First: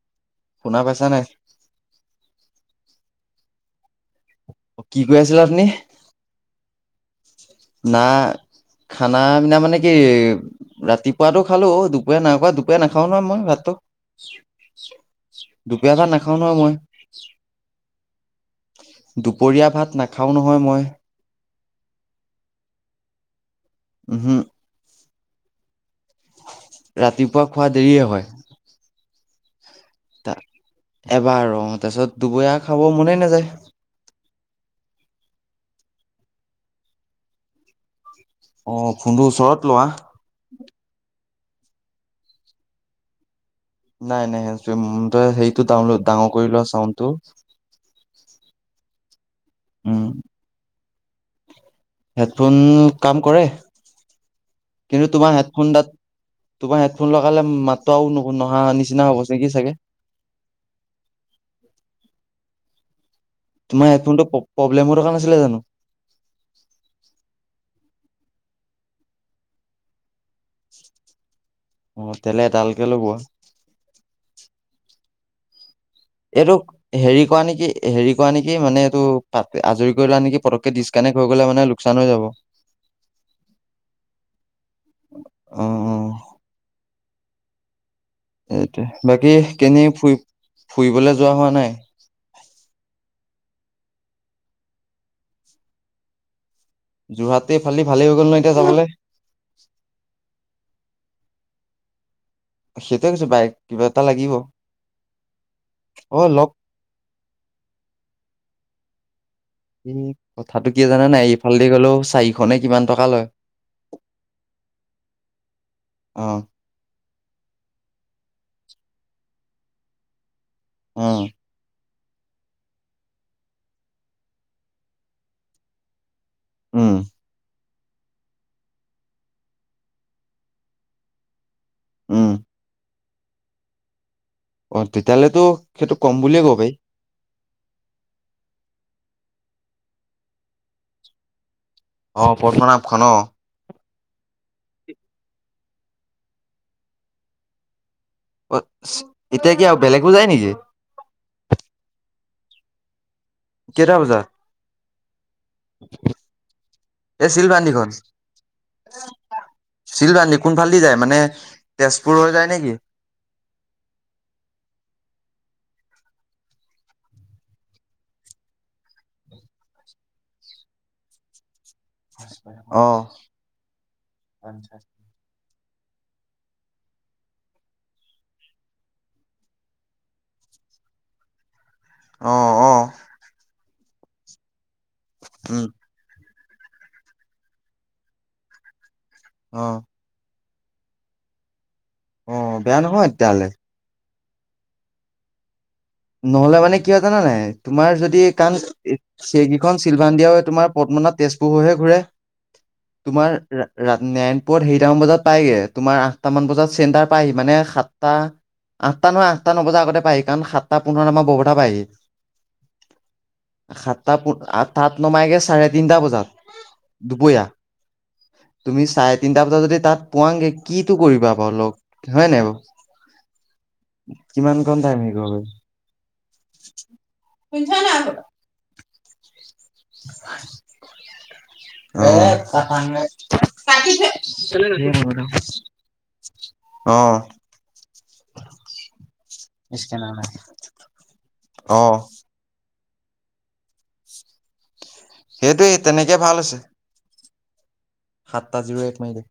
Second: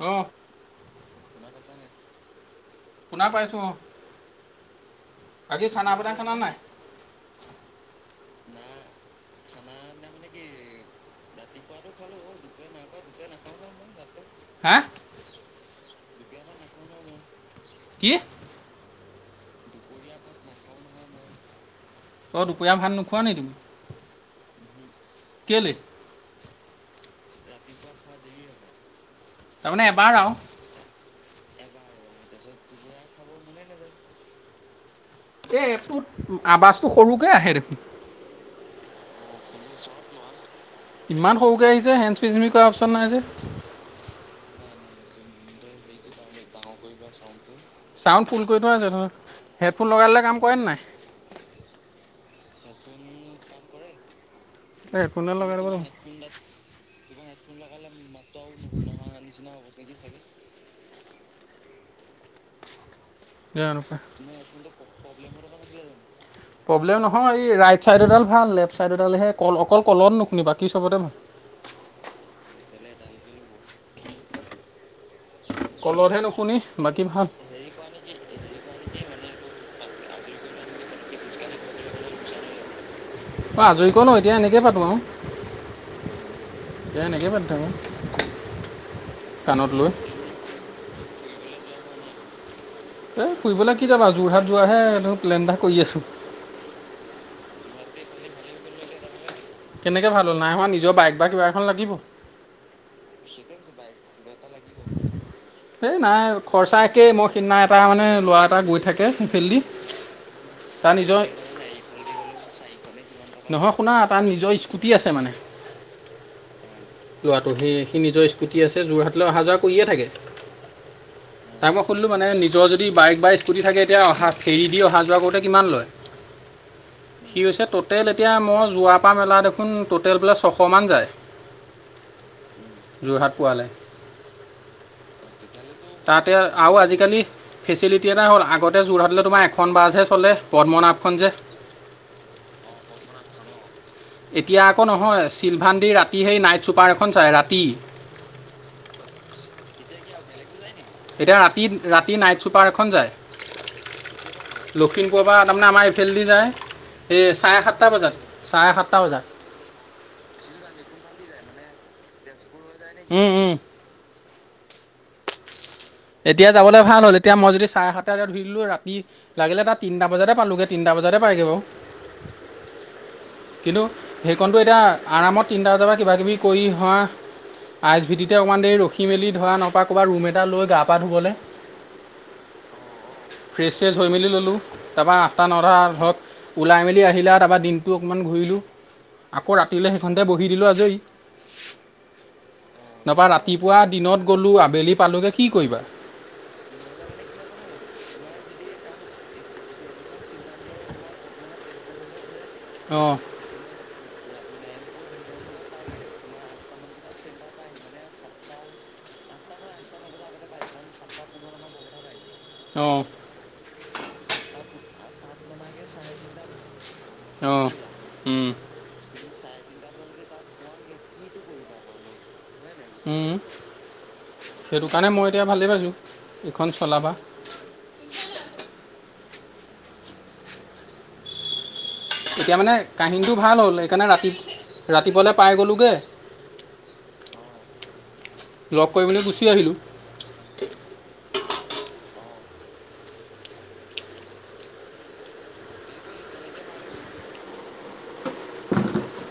অ। শুনা পাইছা নাই? শুনা পাইছোঁ অ। কি কৈ আছিলে আপুনি বাকী খানা-পিনা খালা নাই? না খানা-পিনা মানে কি ৰাতিপুৱাটো খালো। দুপৰীয়া নাই খোৱা। দুপৰীয়া নাখাও নহয় মই ভাতটো। হা? দুপৰীয়া ভাত নাখাওঁ ন মই। কি? দুপৰীয়া ভাত নাখাওঁ নহয় মই। দুপইয়া ভাত নোখোৱা নি তুমি? উহু। কেলে? ৰাতিপুৱা খোৱা দেৰিয়ে হয়। তাৰমানে এবাৰ আও। এবাৰ অ তাৰ পিছত দুপইয়া খাব মনেই নাযায়। এই এপটোত আৱাজটো সৰুকে আহে দেখোন। অ ফোনটো ওচৰত লোৱা। ইমান সৰুকৈ আহিছে। হেণ্ডছ্পিচপি কৰা অপচন নাই যে। নাই, নাই। হেণ্ডচপি তই সেইটো ডাউন ডাঙৰ কৰি লোৱা চাউণ্ডটো। চাউণ্ড ফুল কৰি থোৱা আছে ধৰ। হেডফোন উম লগাই ললে কাম কৰেনে নাই? হেডফোন, কাম কৰে। কিন্তু তোমাৰ হেডফোনে লগাই লব হেডফোনডাত লাগিব। তোমাৰ হেডফোন লগালে মাততো আও নহা নিচিনা হব নে কি চাগে। [inaudible] জানো তোমাৰ পাই। হেডফোনটো প্ৰব্লেমৰ থকা নাছিলে জানো প্ৰব্লেম নহয় এই ৰাইড চাইডডাল ভাল, লেফ্ট চাইড ডালহে কল অকল কলত নুশুনিবা বাকী চবতে ভাল। অ তেলে এডালকে লগোৱা কলতহে এইটো নুশুনি বাকী হেৰি ভাল কৰা নেকি হেৰি কৰা নেকি মানে এইটো পা আজৰি কৰিলা নেকি পটককে। ডিছকানেক্ট হৈ গলে' মানে লোকচান হৈ যাব। অ আজৰি কৰি ল‌ও। এতিয়া এনেকে পাতো আও। অ এতিয়া এনেকে পাতি থাকো। এইটোৱে। বাকী কেনিও ফুৰি ফুৰিবলৈ যোৱা হোৱা নাই? এই ফুৰিবলৈ কি যাবা? যোৰহাট যোৱাহে এটো প্লেন এটা কৰি আছোঁ। যোৰহাটতে এইফালদি ভালেই হৈ গ'ল ন এতিয়া যাবলে। কেনেকে ভাল হ'ল? নাই হোৱা নিজৰ বাইক বা কিবা এখন লাগিব। সেইটোয়ে কৈছো। বাইক, কিবা এটা লাগিব। এই অ নাই লগ খৰচা একেই। মই সিদিনা এটা মানে ল'ৰা এটা গৈ থাকে সেইফালেদি এ কথাটো কি তাৰ জানা নিজৰ নাই? এইফালেদি গলেও চাৰিশ নে কিমান টকা লয় নহয়, শুনা তাৰ নিজৰ স্কুটি আছে মানে। অ ল'ৰাটোৰ সি সি নিজৰ স্কুটি আছে। যোৰহাটলৈ অহা যোৱা কৰিয়ে থাকে। অ। তাক মই সুধিলোঁ মানে নিজৰ যদি বাইক বা স্কুটি থাকে এতিয়া অহা ফেৰী দি অহা যোৱা কৰোঁতে কিমান লয়। উম সি কৈছে ত টটেল এতিয়া মই যোৱা পৰা মেলা দেখোন টটেল বোলে ছশমান যায়। উম যোৰহাট পোৱালে। অ তেতিয়াহ'লেতো সেইটো কম তাতে বুলিয়ে ক'ব পাৰি আৰু আজিকালি ফেচিলিটি এটা হ'ল আগত তে যোৰহাটলৈ তোমাৰ এখন বাছহে চলে পদ্মনাভখন যে। অ পদ্মনাথ অ। এতিয়া আকৌ নহয় চিলভাণ্ডি ৰাতি সেই নাইট ছুপাৰ এখন চায় ৰাতি। অ এতিয়া কি আৰু বেলেগো যায় নেকি! এতিয়া ৰাতি ৰাতি নাইট ছুপাৰ এখন যায়। কেটা বজাত। লখিমপূৱৰ পৰা তাৰমানে আমাৰ এইফাল দি যায়। এই চাৰে সাতটা বজাত চাৰে সাতটা বজাত। চিলৱানী কোনফালেদি যায় মানে তেজপুৰৰ যায় নেকি। উম উম। এতিয়া যাবলৈ ভাল হ'ল এতিয়া মই যদি চাৰে সাতটা বজাত ধৰিলো ৰাতি লাগিলে তাত তিনটা বজাতে পালোগে তিনটা বজাত। বজাৰ তে পায় গৈ বাও অ কিন্তু সেইকনটো আৰমত। তিনিটা বজাৰ পৰা কিব কিবি কৰি অহোৱা। আই এচ ভিটিতে অকণমান দেৰি ৰখি মেলি ধৰা নপৰা ক'ৰবাত ৰুম এটা লৈ গা পা ধুবলে। অহ অহ। চেজ হৈ মেলি ল'লোঁ তাৰপৰা আঠা নটা ধৰক। ওলাই মেলি আহিলে তাৰপা দিনটো অকণমান ঘূৰিলোঁ আকৌ অ ৰাতিলৈ সেইখনতে বহিলো। দিলো আজই অ বেয়া নহয় তাৰ পৰা তেতিয়াহ'লে ৰতি পুৱা দিনত। ক'লো আবেলি পালোগে কি কৰিবা। নহলে মানে কিয় জানা নাই তোমাৰ যদি কাণ। সেইকেইখন চিলভা্ডিয়ও তোমাৰ পদ্মনাথ তেজপুৰ হৈহে ঘূৰে। অঁ তোমাৰ নে। ওপৰত হেৰিটামান বজাত পায়গে তোমাৰ আঠটাামান বজাত চেণ্টাৰ পায়ি মানে সাতটা। আঠটা নহয় আঠটা নবজা আগতে পায়ি কাৰণ সাত। সাতটা পোন্ আমাৰ বৰপতা পায়হি অঁ সাতটা আঠ তাত নমাইগে। ছাৰে তিনিটা বজাত দুপৰীয়া অঁ উম, তুমি চাৰে। তিনিটা বজাত যদি তাত পোৱগে কিটো কৰিবা বাৰু লগ হয়ে নাই উম। বাৰু। কিমান ক সেইটো টাইম কাৰণে মই এতিয়া স। ভালেই এইখন চলাবা। হয়। এতিয়া মানে কাহিনীটো ভাল হ'ল সেইকাৰণে ৰাতি ৰাতিপুৱালৈ পাই গ'লোগৈ [unintelligible] অহ। লগ কৰিব। ইচকেনা নাই অ। সেইটোৱেই তেনেকে ভাল আছে। সাতটা জীৱে এক মাইনে।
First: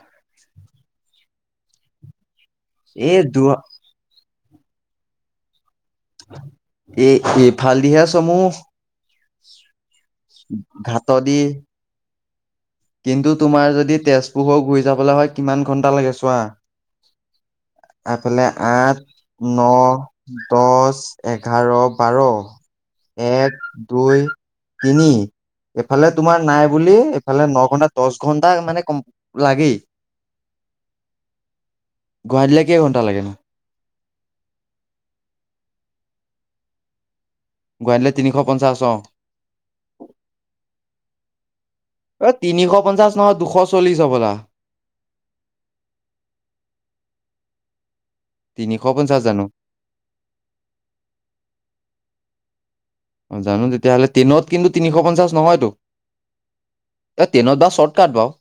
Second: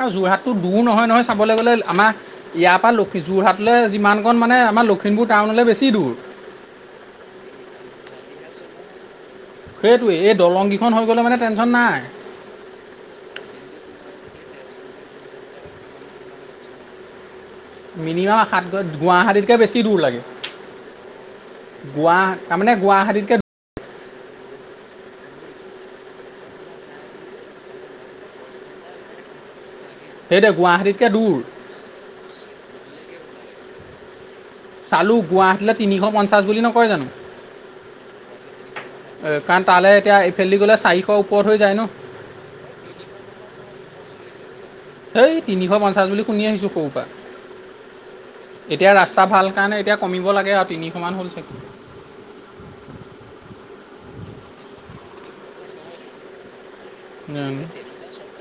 আৰু যোৰহাটতটো দূৰ নহয় নহয় চাবলৈ গ'লে আমাৰ ইয়াৰ এই পৰা দু যোৰহাটলৈ যিমান কণ মানে। মে আমাৰ লখিমুৰ টাউনলৈ বেছি। দূৰ এ এই ফালদিহা চসমূহ। সেইটোৱে এই দলং কেইখন হৈ ঘাট গ'লে মানে দি টেনশচন নাই। কিন্তু তোমাৰ যদি তেজপুৰো ঘূৰি যাবলৈ হয় কিমান ঘণ্টা লাগে চোৱা। অ [unintelligible] মিনিমাম আফালে সাত আঠ গুৱাহাটীতকৈ ন বেছি দূৰ লাগে দহ এঘাৰ বাৰ। গুৱা তাৰমানে গুৱাহাটীতকৈ এক দুই তিনি এইফালে তোমাৰ নাই বুলি এইফালে ন। ঘন্টা দহ ঘণ্টা মানে কম লাগেই। সেইটোৱে গুৱাহাটীতকৈ দূৰ গুৱাহাট দিলে কেইঘন্টা লাগে নু। চালোঁ গুৱাহাটীলৈ তিনিশ পঞ্চাছ বুলি নকয় জানো। অ গুৱাহাটীলৈ তিনিশ পঞ্চাশ অ কাৰণ তালৈ এতিয়া ইফেলদি গ'লে চাৰিশ ওপৰত হৈ যায় ন। অ তিনিশ পঞ্চাশ নহয় দুশ চল্লিশ হবলা এইেই তিনিশ পঞ্চাশ বুলি শুনি আহিছোঁ সৰু পৰা তিনিশ এতিয়া পঞ্চাশ ৰাস্তা জানো ভাল কাৰণে এতিয়া কমিব লাগে আৰু তিনিশমান হ'ল চাগে। [inaudible] অ জানো তেতিয়াহ'লে ট্ৰিনত কিন্তু তিনিশ পঞ্চাশ নহয়তো [unintelligible] চাগে ট্ৰেনত বাও চৰ্ত কাট বাও।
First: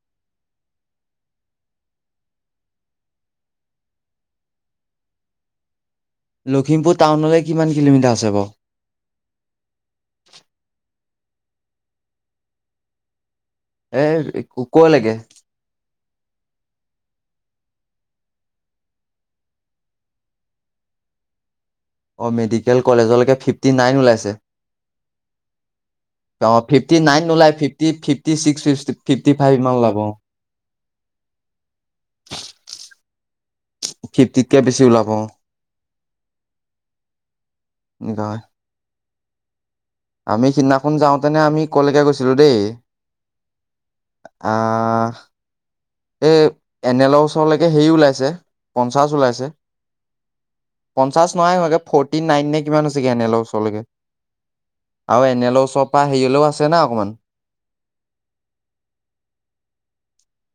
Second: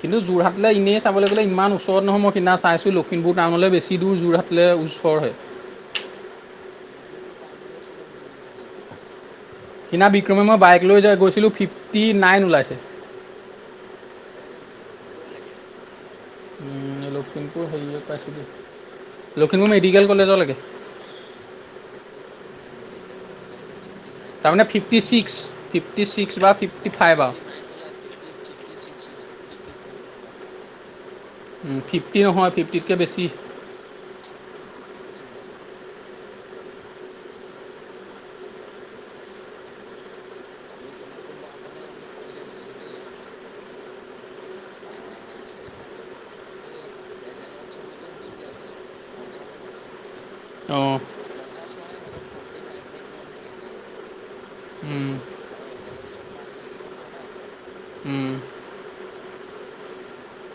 কিন্তু যোৰহাটলৈ এনেই চাবলৈ গ'লে ইমান ওচৰত নহয় ।মই সিদিনা চাইছো লখিমপুৰ টাউনলৈ বেছি দূৰ যোৰহাটলৈ [unintelligible] ওচৰ হয়। লখিমপুৰ টাউনলৈ কিমান কিলোমিটাৰ আছে বাৰ? সিদিনা বিক্ৰমে মই বাইক লৈ যাই গৈছিলোঁ ফিফটি নাইন ওলাইছে। এ ক লেগে? লখিমপুৰ হেৰিয়ে পাইছোঁ । লখিমপুৰ মেডিকেল কলেজ লকে অ মেডিকেল কলেজলৈকে ফিফটিন নাইন ওলাইছে। তাৰমানে ফিফটি ছিক্স ফিফটি ছিক্স বা অ ফিফটি ফাইভ নাইন আৰু নোলাই, ফিফটি চিক্স ফিফটি ফাইভ মান ওলাব ।অ ফিফটি নহয় ফিফটিতকৈ বেছি ফিফ্তিতকে বেছি ওলাব। অ এনেকা আমি সিদিনাখন যাওঁতেনে আমি কলৈকে গৈছিলোঁ দেই আহ এই এনেলৰ ওচৰলৈকে হেৰি ওলাইছে পঞ্চাছ ওলাইছে। অঁ পঞ্চাশ নাইহোৱাগে ফৰ্টি নাইন নে কিমান হৈছেগে এনে লৰ ওচৰলৈকে। উম, আৰু এনেলৰ ওচৰৰ পৰা হেৰিয়লেও আছে না অকণমান উম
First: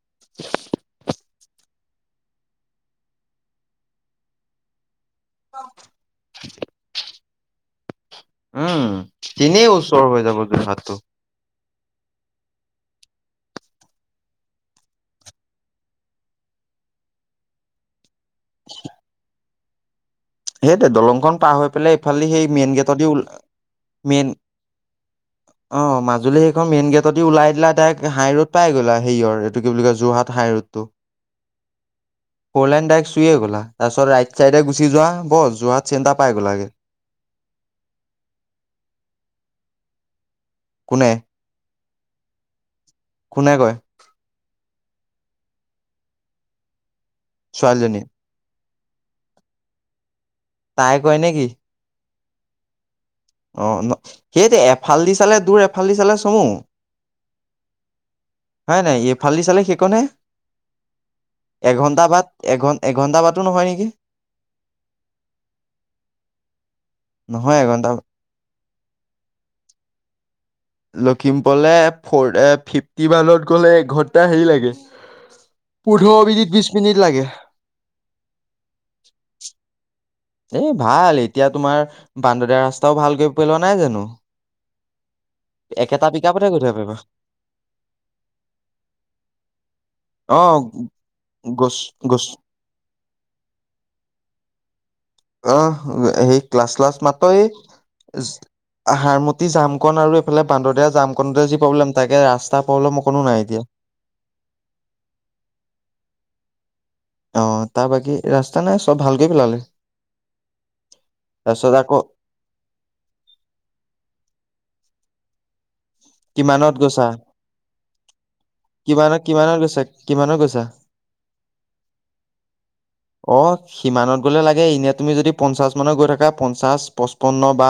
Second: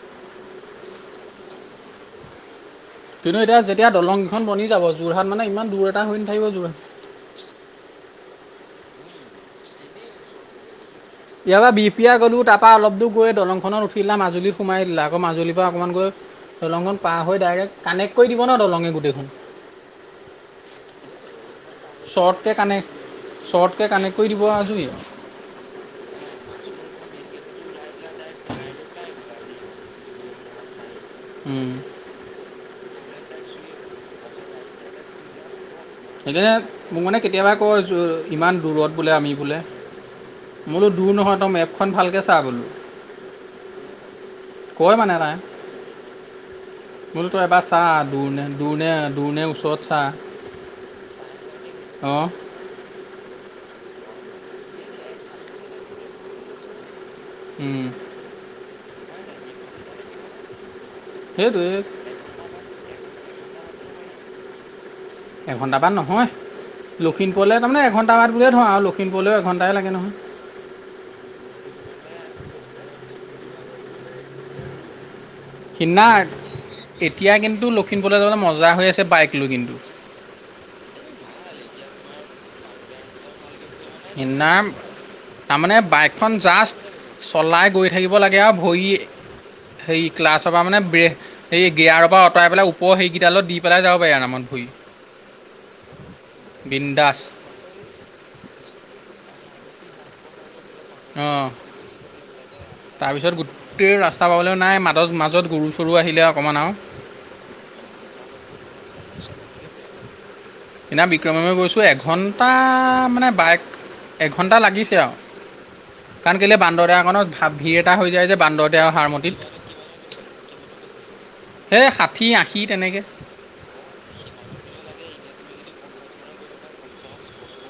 [inaudible] কিন্তু এতিয়া যেতিয়া দলংকেইখন বনি যাব। যোৰহাট মানে ইমান দূৰ এটা হৈ নাথাকিব যোৰহাট [inaudible] উম তেনেই ওচৰ হৈ যাব যোৰহাটটো। ইয়াৰ পৰা বিপিয়া গ'লো তাৰপৰা অলপ দূৰ গৈ দলংখনত উঠিলা মাজুলী সোমাই দিলা আকৌ মাজুলীৰ পৰা অকণমান গৈ দলংখন পাৰ হৈ ডাইৰেক্ট কানেক্ট কৰি দিব ন দলঙে গোটেইখন। সেইটো দলংখন পাৰ হৈ পাই ইফালে সেই শ্বৰ্টকৈ মেইন কানেক্ট গেট দ শ্বৰ্টকৈ কানেক্ট কৰি মেইন দিব আৰু আজৰি অ মাজুলী সেইখন মেইন গেট দি ওলাই দিলা দাৰেক হাই ৰোড পাই গ'লা হেৰিয়ৰ এইটো কি বুলি কয় যোৰহাট হাই ৰোড টো। উম। ফ'লাইন ডাইক চুইয় গলা তাৰপিছত ৰাইট চাইডে গুচি যোৱা বছ যোৱাত সেইটোয়ে মোক মানে কেতিয়াবা কয় ইমান দূৰত বোলে আমি বোলে বোলো কোনে দূৰ নহয় তই এপখন ভালকৈ চা বোলো। কোনে কয়? কয় মানে এটাই বোলো তো এবাৰ চা ছোৱালীজনীয়ে দূৰণে, দূৰণে দূৰ নে ওচৰ চা তাই কয় নেকি? অঁ অ সেইটোয়ে এফাল দি চালে দূৰ এফাল দি চালে চমু উম হয় নাই এইফালদি চালে সেইকনে সেইটোৱে এঘন্টা বাদ এঘ এঘন্টা বাদ ন হয় নেকি। এঘন্টা বাট নহয় ।লখিমপুৰলৈ তাৰমানে এঘন্টা মান বুলিয়ে ধৰ আৰু লক্ষিমপুৰও এঘণ্টাই লাগে নহয়। লখিমপুৰলে ফ এ ফিফটি ওৱানত গ'লে এঘণ্টা হেৰি লাগে সিনা পোন্ধৰ মিনিট বিশ মিনিট লাগে এতিয়া কিন্তু লখিমপুৰলৈ যাবলৈ মজা হৈ আছে বাইক লৈ কিন্তু [unintelligible] এ ভাল এতিয়া তোমাৰ বান্দদিয়াৰ ৰাস্তাও ভালকৈ পেলোৱা ন [unintelligible] ইনাম তাৰমানে একেটা পিক বাইকখন আপতে গৈ জাষ্ট থাকিব পাৰিবা চলাই গৈ থাকিব লাগে আৰু ভৰি সেই অ ক্লাছৰ পৰা মানে ব্ৰে হে গছ গেয়াৰৰ পৰা গছ আঁৰাই পেলাই ওপৰ সেইকেইটালত দি পেলাই যাব পাৰি আ নমত ভূৰি আহ সেই ক্লাছ্লাছ বিন্দাছ মাত্ৰ [unintelligible] আহাৰ মতি জামকন আৰু এইফালে পানদ দিয়া জাম অঁ কতে যি প্ৰব্লেম তাকে ৰাস্তা পলম অকো তাৰপিছত নাই এতিয়া গোটেই ৰাস্তা পাবলৈ নাই মাজত মাজত গৰু চৰু আহিলে অকণমান আৰু অ তাৰ বাকী ৰাস্তা নাই চব ভালকৈ পেলালে পিনা বিক্ৰমমে তাৰপিছত গৈছো আকৌ এঘণ্টা মানে বাইক ঘণ্টা লাগিছে আও কিমানত গছা এটা হৈ যায় যে বান্দৰদেৱা কিমানত, হাৰমতিত কিমানত গৈছা কিমানত গৈছা সেই ষাঠি আশী তেনেকৈ অ সিমানত গলে লাগে এনে তুমি যদি পঞ্চাশ মানত গৈ থাক পা পচপন্ন বা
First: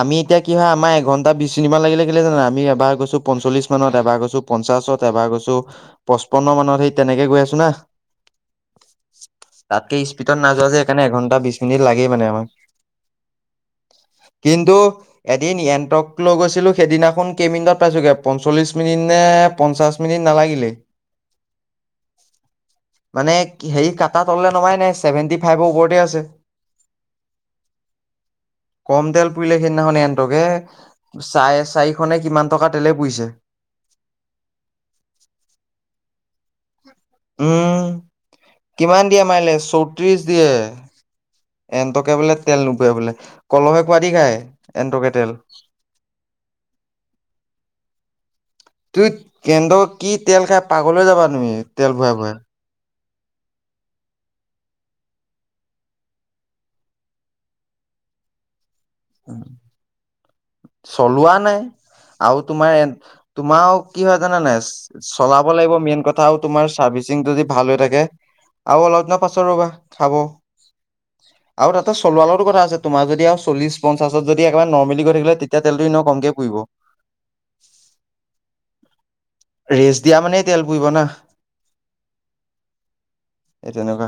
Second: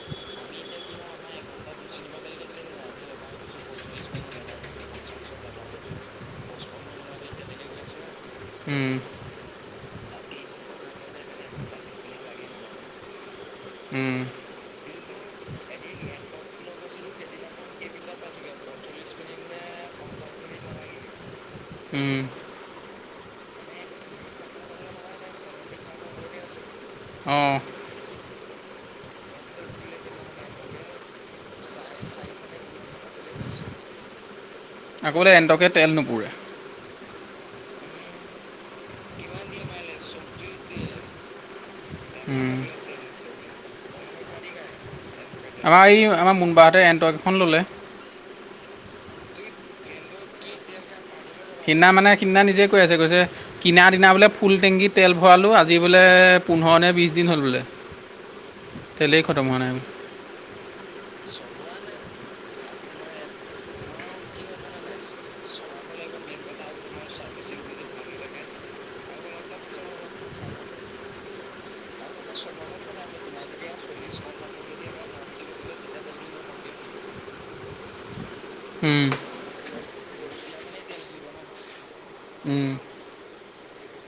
আমি এতিয়া কি হয় আমাৰ এঘন্টা বিছ মিনিট মান লাগে [unintelligible] আমি এবাৰ গছ পঞ্চলিশ মানত এবাৰ গৈছো পঞ্চাছত এবাৰ গৈছো পঁচপন্ন মানত সেই তেনেকে গৈ আছো। [unintelligible] উম, তাতকে স্পীডত নাযোৱা যে সেইকাৰণে এঘণ্টা বিশ মিনিট লাগেই মানে আমাক উম, কিন্তু এদিন এনণ্টক লৈ গৈছিলো সেইদিনাখন কেইমিনিটত পাইছোগে পঞ্চল্লিশ মিনিট নে পঞ্চাশ মিনিট নালাগিলে উম মানে হেৰি কাটা তললে নমাই নাই চছেভেনটি ফাইভৰ ওপৰতে আছে। অৱ কম তেল পুৰিলে সেইদিনাখন এনন্টাৰ্কে চাই চাৰি খনে কিমান টকা তেলে পুইছে আকৌ বোলে এণ্টকে তেল নুপুৰে উম কিমান দিয়ে মাৰিলে চৌত্ৰিশ দিয়ে এনটকে বোলে উম। তেল নুপুৰে বোলে। কলহে খোৱদি খায় এনন্টাৰ্কে আমাৰ এই আমাৰ মুনবাৰাহঁতে এনটৰ্ক এখন ললে ত কেন্দ্ৰ কি তেল খাই পাগলৈ যাবা তুমি সিনা তেল মানে ভৰাই ভৰাই সিদিনা নিজে কৈ আছে কৈছে কিনা দিনা বোলে ফুল টেংকিত তেল ভৰালোঁ আজি বোলে পোন্ধৰ নে বিছ দিন হ'ল বোলে [inaudible] তেলে খট হোৱা নাই চলোৱা নাই। আৰু তোমাৰ তোমাৰ কি হয় জানানে চলাব লাগিব মেইন কথা তোমাৰ চাৰ্ভিচিং যদি ভাল হৈ থাকে আৰু অলপ দিনৰ পাছত ৰবা খাব আৰু তাতে চলোৱালৰো কথা আছে তোমাৰ যদি আৰু চল্লিশ পঞ্চাশত যদি একেবাৰে নৰ্মেলি গৈ থাকিলে তে এতিয়া তেলটো এনেইও কমকে পুৰিব উম ৰেচ দিয়া মানে তেল পুৰিব না উম এই তেনেকুৱা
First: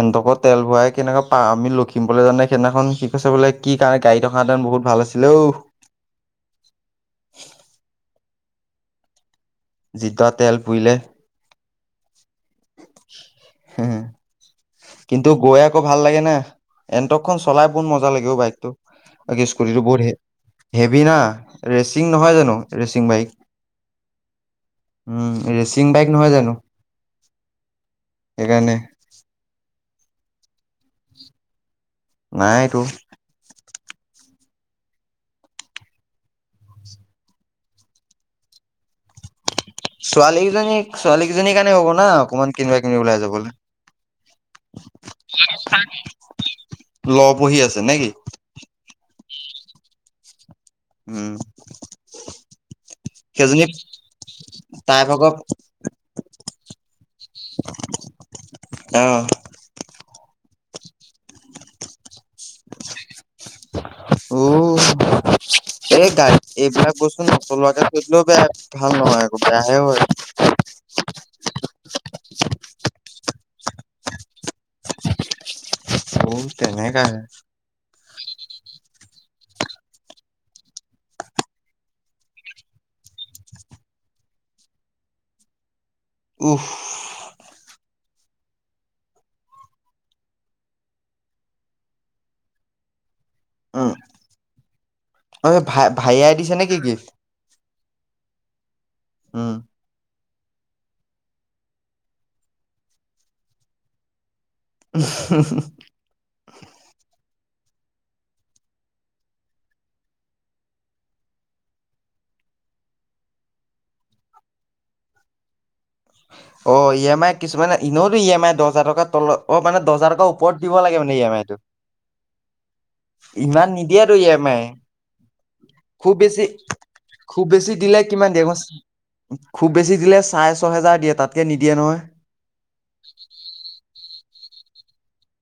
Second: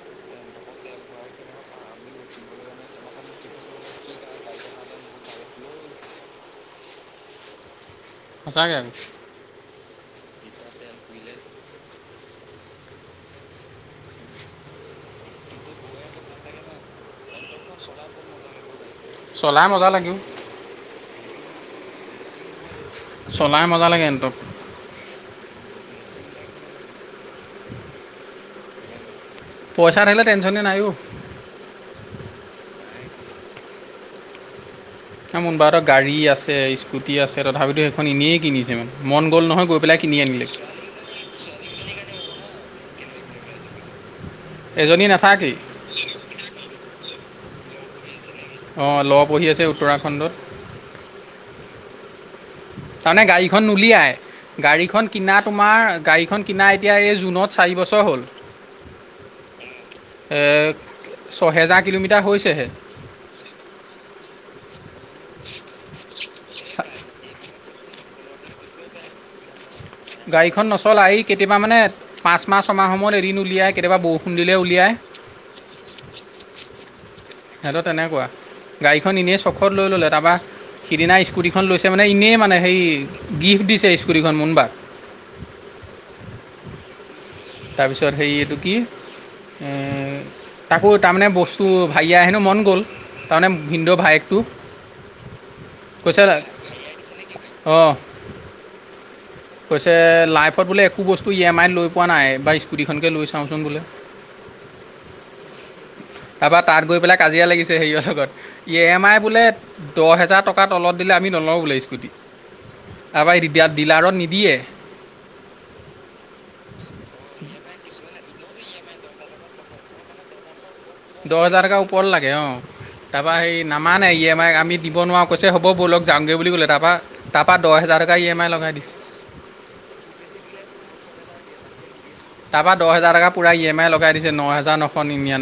এনটকো তেল ভৰাই কেনেকে পা আমি লখিমপুৰ যাওতে সেইনাখন সি কৈছে বোলে, কি কাৰণে গাড়ীত অহা হেতেন বহুত ভাল আছিলেঔ সঁচাকে যি তৰ তেল পুইলে [unintelligible] কিন্তু গৈ আকৌ ভাল লাগে না এনটকখন চলাই পোন মজা লাগে বাইকটো চলাই স্কুটটো মজা বহুত লাগে অ'। হেভি না ৰেচিং নহয় জানো। ৰেচিং বাইক, চলাই মজা লাগে এণ্টক উম ৰেচিং বাইক নহয় জানো! [unintelligible] সেইকাৰণে পইচা থাকিলে টেনশনে নাই অ নাইটো মোনবা ত গাড়ী আছে স্কুটি আছে তথাপিতো সেইখন এনেই কিনিছে মানে মন গ'ল নহয় গৈ পেলাই কিনি আনিলে ছোৱালীকজনী ছোৱালীকেইজনীৰ কাৰণে হ'ব না অকমান কিনিবা কিনিবি ওলাই যাবলে এজনী নাথাকেই ল পঢ়ি আছে নে কি অঁ ল পহি আছে উত্তৰাখণ্ডত উম তাৰমানে গাড়ীখন সেইজনী নুলিয়াই তাই গাড়ীখন ভাগৰ কিনা তোমাৰ গাড়ীখন কিনা এতিয়া এই জুনত চাৰি বছৰ হ'ল অহ এ ছহেজাৰ কিলোমিটাৰ হৈছেহে উ এই গাড়ীখন চা- এইবিলাক কচোন চলুৱাকে থলেও বেয়া ভাল নহয় আকৌ বেয়া গাড়ীখন নচলাই এ কেতিয়াবা মানে পাঁচ মাহ ছমাহ মুলত এদিন উলিয়াই কেতিয়াবা বৰষুণ দিলে উলিয়ায়। উ তেনেকাহে সিহঁত তেনেকুৱা গাড়ীখন এনেই চখত লৈ ল'লে তাৰপৰা সিদিনা স্কুটিখন লৈছে মানে এনেই মানে সেই গিফ্ট দিছে স্কুৰিখন মুবাক উহ তাৰপিছত হেৰি এইটো কি এ তাকো তাৰমানে বস্তু ভাগি হেনো মন গ'ল তাৰমানে ভিন্দ' উম ভাইেকটো অ ভাই কৈছে ভাইয়াই দিছে নে কি গিফ্ট অঁ উম কৈছে লাইফ লাইফত বোলে একো বস্তু ই এম আইত লই পোৱা নাই এবা স্কুটিখনকে লৈ চাওঁচোন বোলে তাৰপৰা তাত গৈ [unintelligible] পেলাই কাজিয়া লাগিছে হেৰিয়ৰ লগত ই এম আই বোলে দহ হেজাৰ টকাৰ তলত দিলে আমি নলোঁ বোলে স্কুটি তাবাই ডিলাৰত নিদিয়ে অ ই এম আই কিছুমানে ইনেতো ই এম আই দহ হাজাৰ টকা তল অ মানে দহ হাজাৰ টকাৰ ওপৰত দিব লাগে মানে ই এম দহ আইটো। হোজাৰ টকা ওপৰত লাগে অঁ তাৰপা হেই নামান নে ই এম আই আমি দিব নোৱাৰো কৈছে হ'ব বৌল লগ খুব যামগে বেছি বুলি ক'লে তাৰাপা খুব তাৰপা বেছি দহ দিলে হেজাৰ তাৰকা কিমান ই এম দিয়ে আই লগাই দিছে খুব বেছি দিলে চাৰে ছহেজাৰ দিয়ে তাতকে নিদিয়ে নহয় তাৰপৰা দহ হাজৰ টকা পৰা এম আই লগাই দিছে ন হেজাৰ নশ নিয়া